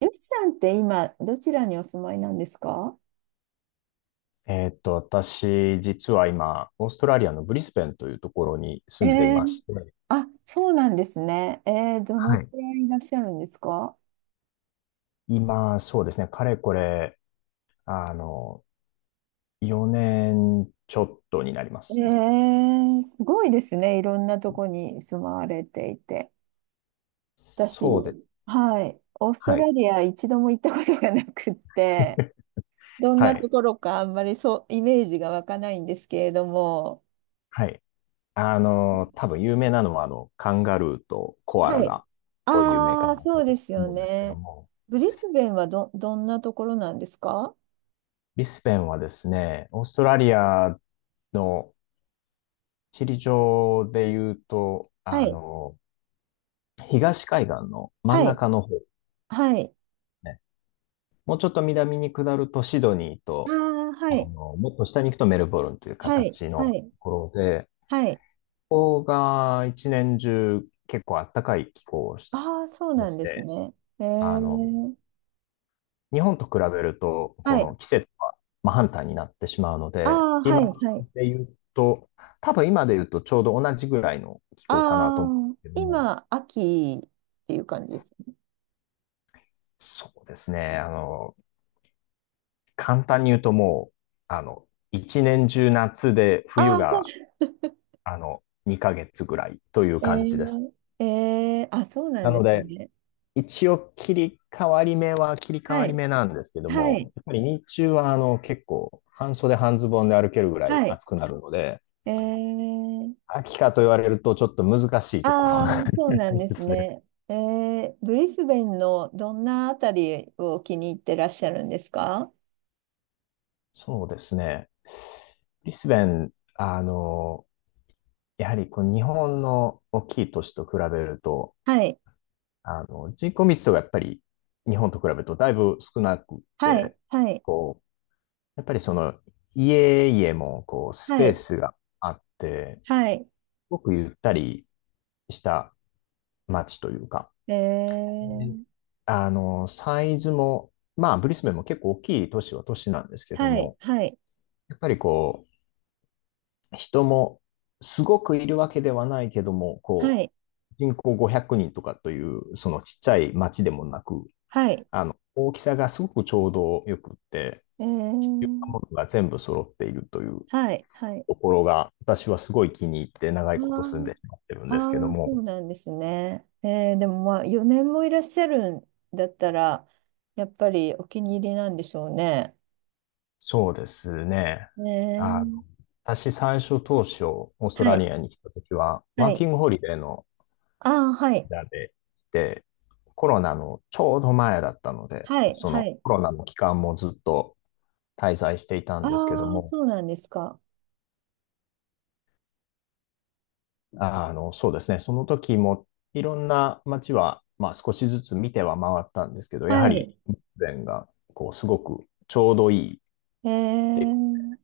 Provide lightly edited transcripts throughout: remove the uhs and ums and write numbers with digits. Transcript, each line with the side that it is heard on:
right: ゆきさんって今、どちらにお住まいなんですか？
left: 私、実は今、オーストラリアのブリスベンというところに住んでい
right: え
left: ま
right: ー、
left: して、
right: あ、そうなんですね。ど
left: は
right: の
left: い。
right: くらいいらっしゃるんですか？
left: 今、そうですね、かれこれ、あの、4年ちょっとになります。
right: すごいですね。いろんなとこに住まわれていて。私、
left: そうです。
right: はい、オースト
left: は
right: ラ
left: い。
right: リア一度も行ったことがなくって、ど ん
left: は
right: なと
left: い。
right: ころかあんまりそう、イメージが湧かないんですけれども。
left: はい。多分有名なのは、カンガルーとコアラ
right: はい。
left: が、こう有名か
right: ああ、
left: な
right: そうで
left: と
right: すよ
left: 思うんですけど
right: ね。
left: も、
right: ブリスベンはどんなところなんですか？
left: ブリスベンはですね、オーストラリアの地理上で言うと、
right: はい。
left: 東海岸の真ん
right: はい。
left: 中の方です
right: はい。
left: ね。もうちょっと南に下るとシドニー
right: あ
left: と、
right: あ、はい。
left: もっと下に行くとメルボルンという
right: はい。
left: 形
right: は
left: の
right: い。
left: ところで、
right: はい。
left: ここが一年中結構暖かい気候
right: ああ、そう
left: で
right: なん
left: し
right: です
left: て、
right: ね。ええ。
left: あの、日本と比べると、こ
right: はい。
left: の季節は真反対になってしまうの
right: あ
left: で、
right: あ、は
left: 今
right: い。はい。
left: で言うと、多分今で言うとちょうど同じぐらいの気候かなと
right: あ
left: 思うんで
right: あ、
left: すけども、
right: 今、秋っていう感じです。
left: そうですね、簡単に言うともう、あの、一年中夏で冬
right: ああ、そう。
left: が、あの、2ヶ月ぐらいという
right: え
left: 感じです。
right: え。ええ。あ、そうな
left: な
right: んで
left: の
right: す
left: で、
right: ね。
left: 一応切り替わり目は切り替
right: は
left: わり
right: い。
left: 目なんですけど
right: はい。
left: も、やっぱり日中は結構半袖半ズボンで歩けるぐらい
right: はい。
left: 暑くなるので、
right: ええ。
left: 秋かと言われるとちょっと難しいところ
right: ああ、
left: があ
right: そうなん
left: り
right: で
left: ま
right: す
left: すね。
right: ね。ええ、ブリスベンのどんなあたりを気に入ってらっしゃるんですか？
left: そうですね。ブリスベン、やはりこう日本の大きい都市と比べると、
right: はい。
left: 人口密度がやっぱり日本と比べるとだいぶ少なくっ
right: はい。
left: て、
right: はい。
left: こう、やっぱりその家々もこうス
right: は
left: ペー
right: い。
left: スがあって、
right: はい。
left: すごくゆったりした街というか、
right: え
left: で
right: ー、
left: サイズも、まあ、ブリスベンも結構大きい都市は都市なんですけど
right: はい、
left: も、
right: はい、
left: やっぱり人もすごくいるわけではないけども、
right: はい、
left: 人口500人とかという、そのちっちゃい町でもなく、
right: はい、
left: 大きさがすごくちょうどよくって、
right: え
left: 必要な
right: ー、
left: ものが全部揃っているという
right: はい、はい。
left: ところが、私はすごい気に入って長
right: あ
left: いこと住ん
right: ー
left: でしまってるん
right: あ
left: ですけど
right: ー、そ
left: も、
right: うなんですね。でもまあ、4年もいらっしゃるんだったら、やっぱりお気に入りなんでしょうね。
left: そうですね。
right: え
left: あの、
right: ー、
left: 私最初当初、オースト
right: は
left: ラ
right: い、
left: リアに来た時は、
right: は
left: ワー
right: い。
left: キングホリデーの
right: ああ、はい、
left: 間で来て、コロナのちょうど前だったので、
right: はい、
left: そ
right: は
left: の
right: い。
left: コロナの期間もずっと滞在していたん
right: あ
left: ですけど
right: あ、
left: も、
right: そうなんですか。
left: そうですね。その時もいろんな街は、まあ、少しずつ見ては回ったんですけど、や
right: は
left: はり
right: い。
left: ブレーデンがこうすごくちょうどいい
right: え
left: で、
right: ー、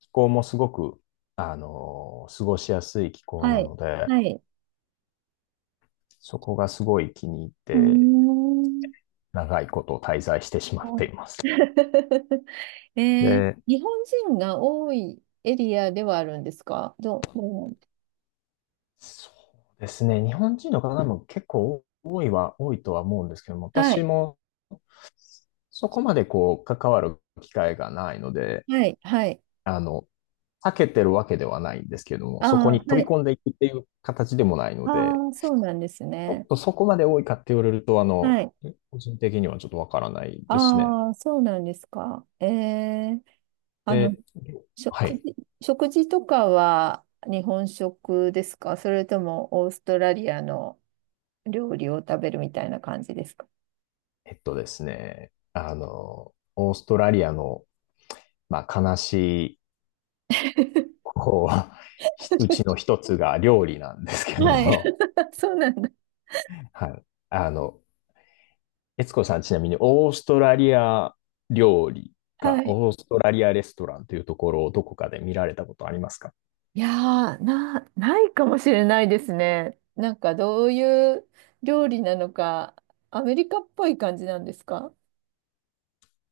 left: 気候もすごく、過ごしやすい気候
right: は
left: な
right: い、
left: ので、
right: はい。
left: そこがすごい気に入っ
right: うー
left: て
right: ん。
left: 長いこと滞在してしまっています。で、
right: 日本人が多いエリアではあるんですか？どう、どう。
left: そうですね。日本人の方も結構多いは多いとは思うんですけども、
right: は
left: 私
right: い、
left: もそこまで関わる機会がないので、
right: はい、はい。
left: あの、避けてるわけではないんですけれども、
right: あ
left: そこ
right: あ、
left: に
right: は
left: 飛
right: い。
left: び込んでいくっていう形でもないので、
right: ああ、そうなんです
left: ちょっ
right: ね。
left: とそこまで多いかって言われると、
right: はい。
left: 個人的にはちょっとわからないですね。
right: ああ、そうなんですか。ええ。あの、
left: で、は
right: 食
left: い。
right: 事、食事とかは日本食ですか？それともオーストラリアの料理を食べるみたいな感じですか？
left: えっとですね、オーストラリアの、まあ、悲しい、こうちの 一つが料理なんですけど
right: はい、
left: も、
right: そうなんだ。
left: はい。あの、悦子さん、ちなみにオーストラリア料理か、
right: はい。
left: オーストラリアレストランというところをどこかで見られたことありますか？
right: いやー、ないかもしれないですね。なんかどういう料理なのか、アメリカっぽい感じなんですか？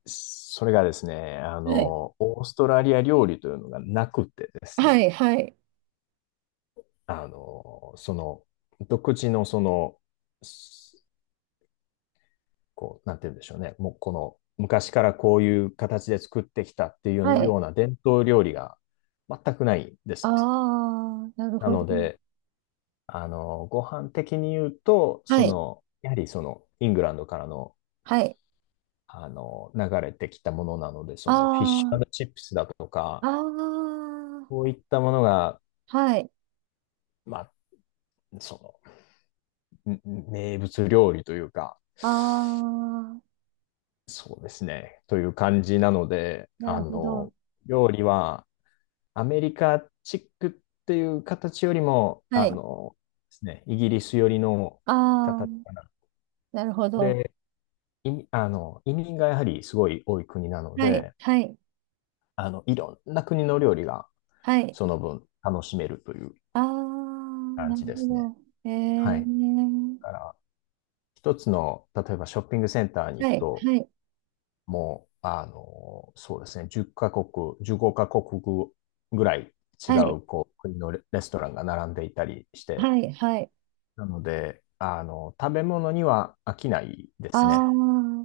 left: それがですね、
right: はい。
left: オーストラリア料理というのがなくてです
right: は
left: ね、
right: い、はい、
left: その、独自のその、すこう、なんて言うんでしょうね、もうこの、昔からこういう形で作ってきたってい
right: は
left: う
right: い。
left: ような伝統料理が全くないで
right: あ
left: すね。
right: あ、なる
left: な
right: ほど。
left: ので、ご飯的に言うと、
right: は
left: そ
right: い、
left: の、やはりその、イングランドからの、
right: はい。
left: 流れてきたものなので、その、フィッシ
right: あ
left: ュチップスだと
right: あ、
left: か、
right: あ
left: そ
right: あ、
left: ういったものが、
right: はい。
left: まあ、その、名物料理というか、
right: ああ、
left: そうですね、という感じなので、
right: なるほど。
left: 料理はアメリカチックっていう形よりも、
right: はい。
left: ですね、イギリス寄りの
right: あ
left: 形
right: あ、
left: かな。
right: なるほど。
left: で、移民がやはりすごい多い国なの
right: はい、
left: で、
right: はい、
left: いろんな国の料理が
right: はい。
left: その分楽しめるという
right: ああ、
left: 感
right: なる
left: じで
right: ほ
left: すね。
right: ど。え
left: は
right: え、
left: い。だから、一つの、例えばショッピングセンターに行
right: は
left: く
right: い、
left: と、
right: はい、
left: もう、そうですね、10カ国、15カ国ぐらい違
right: はい、
left: う、国のレレストランが並んでいたりして、
right: はい、はい。
left: なので、食べ物には飽きないで
right: あ
left: す
right: あ、
left: ね。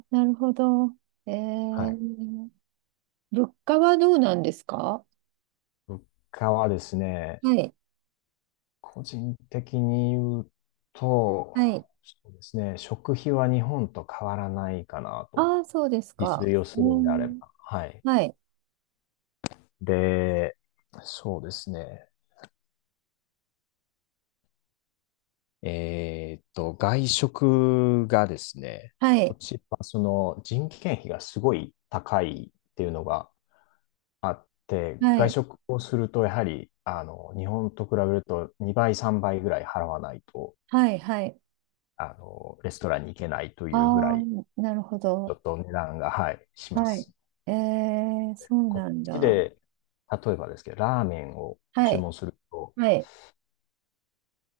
right: なるほど。え
left: はい。
right: ー、物価はどうなんですか？
left: 物価はですね、
right: はい、
left: 個人的に言うと、
right: はい、
left: そうですね、食費は日本と変わらないかなと、
right: ああー、そうです
left: 自
right: か。
left: 炊を
right: う
left: するんであれば。
right: ん。
left: はい。
right: はい、
left: で、そうですね。外食がですね、
right: は
left: こ
right: い、
left: ちら、その人件費がすごい高いっていうのがあって、
right: は
left: 外
right: い、
left: 食をすると、やはり、日本と比べると2倍、3倍ぐらい払わないと、
right: はい、はい。
left: レストランに行けないというぐら
right: あ
left: い、
right: あ、なるほ
left: ちょ
right: ど。
left: っと値段が、はい、しま
right: はい。
left: す。
right: そう
left: こ
right: な
left: っ
right: ん
left: ち
right: だ。
left: で、例えばですけど、ラーメンを
right: は
left: 注
right: い、
left: 文すると、
right: はい。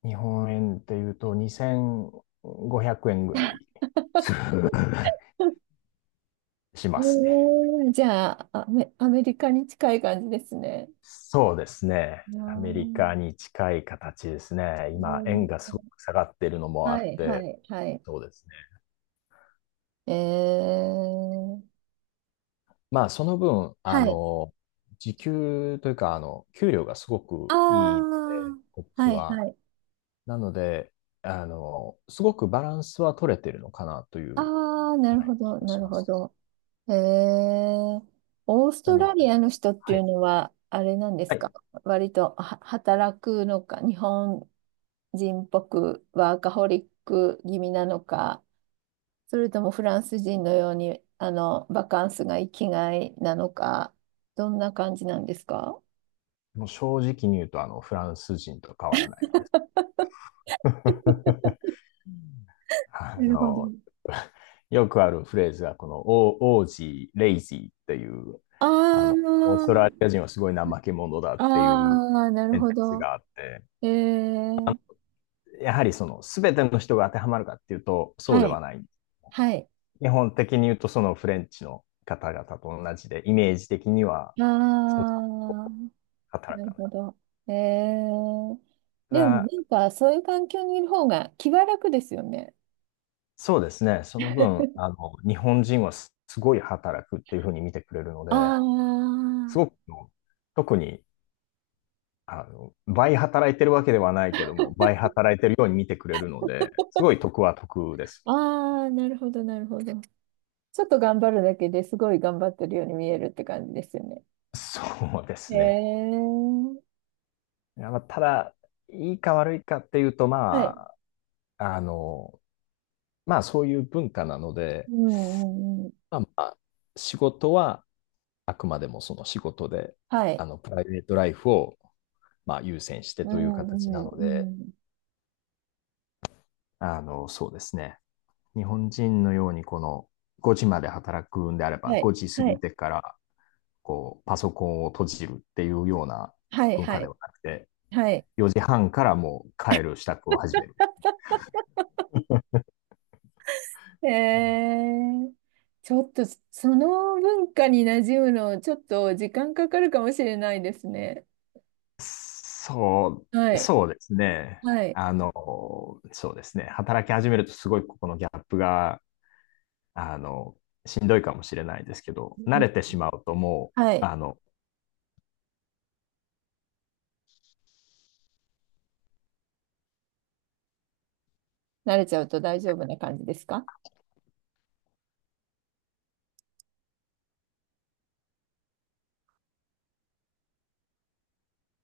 left: 日本円でいうと2500円ぐらい しますね。
right: じゃあ、アメリカに近い感じですね。
left: そうですね。
right: あ
left: アメリカ
right: ー、
left: に近い形ですね。
right: え
left: 今、円が
right: ー、
left: すごく下がってるのもあ
right: は
left: っ
right: い、は
left: て、
right: い、はい。
left: そうですね。
right: えー、
left: まあ、その分、
right: はい。
left: 時給というか、給料がすご
right: あ
left: く
right: あ、
left: いいので、こっち
right: はい
left: は。
right: はい。
left: なので、すごくバランスは取れてるのかなという、
right: ああ、なる
left: は
right: ほ
left: い、気
right: ど、
left: が
right: な
left: し
right: る
left: ま
right: ほ
left: す。
right: ど。へえ、オース
left: な
right: ト
left: の
right: ラリ
left: で、
right: アの人って
left: は
right: いう
left: い。
right: のは、あれなんで
left: は
right: すか？
left: い。
right: 割とは働くのか、日本人っぽくワーカホリック気味なのか、それともフランス人のように、バカンスが生きがいなのか、どんな感じなんですか？
left: もう正直に言うと、フランス人と変わらないです。うんあ
right: なるほど。
left: の、よくあるフレーズが、この、オージー、レイジーっていう、オースト
right: あ
left: ラリア人はすごい怠け者だっ
right: あ、
left: ていう
right: ああ、なる
left: セン
right: ほ
left: ス
right: ど。
left: があって、
right: ええ、
left: やはりその、すべての人が当てはまるかっていうと、そうで
right: はい。
left: はない。
right: はい。
left: 基本的に言うと、そのフレンチの方々と同じで、イメージ的には、
right: ああ、
left: 働
right: なる
left: かない。
right: ほど。えー、
left: た
right: でもな
left: だ、
right: んかそういう環境にいる方が気は楽ですよね。
left: そうですね、その分、日本人はすすごい働くっていうふうに見てくれるので、
right: あ
left: すごく、
right: あ、
left: 特に倍働いてるわけではないけども、倍働いてるように見てくれるので、すごい得は得です。
right: ああ、なるほど、なるほど。ちょっと頑張るだけですごい頑張ってるように見えるって感じですよね。
left: そうで
right: え
left: すね。
right: ー、
left: いやまあただ、いいか悪いかっていうと、
right: は
left: ま
right: い。
left: あ、あの、まあ、そういう文化なの
right: う
left: で、
right: んうんうん。
left: まあ仕事はあくまでもその仕事で、
right: はい。
left: プライベートライフを、まあ、優先して
right: う
left: という
right: んう
left: 形な
right: ん
left: の
right: う
left: で、
right: ん。
left: そうですね。日本人のように、この5時まで働くんであれば、
right: はい。
left: 5時過
right: は
left: ぎ
right: い。
left: てからパソコンを閉じるっていうような
right: はい。
left: 文
right: は
left: 化で
right: い。
left: はなくて、
right: はい。
left: 4時半からもう帰る支度を始める。
right: えー、ちょっとその文化に馴染むの、ちょっと時間かかるかもしれないですね。
left: そ
right: は
left: う、
right: い。
left: そうですね。
right: はい。
left: あの、そうですね。働き始めるとすごいここのギャップが、あの、しんどいかもしれないですけど、
right: う
left: 慣
right: ん、
left: れてしまうともう、
right: はい。慣れちゃうと大丈夫な感じですか？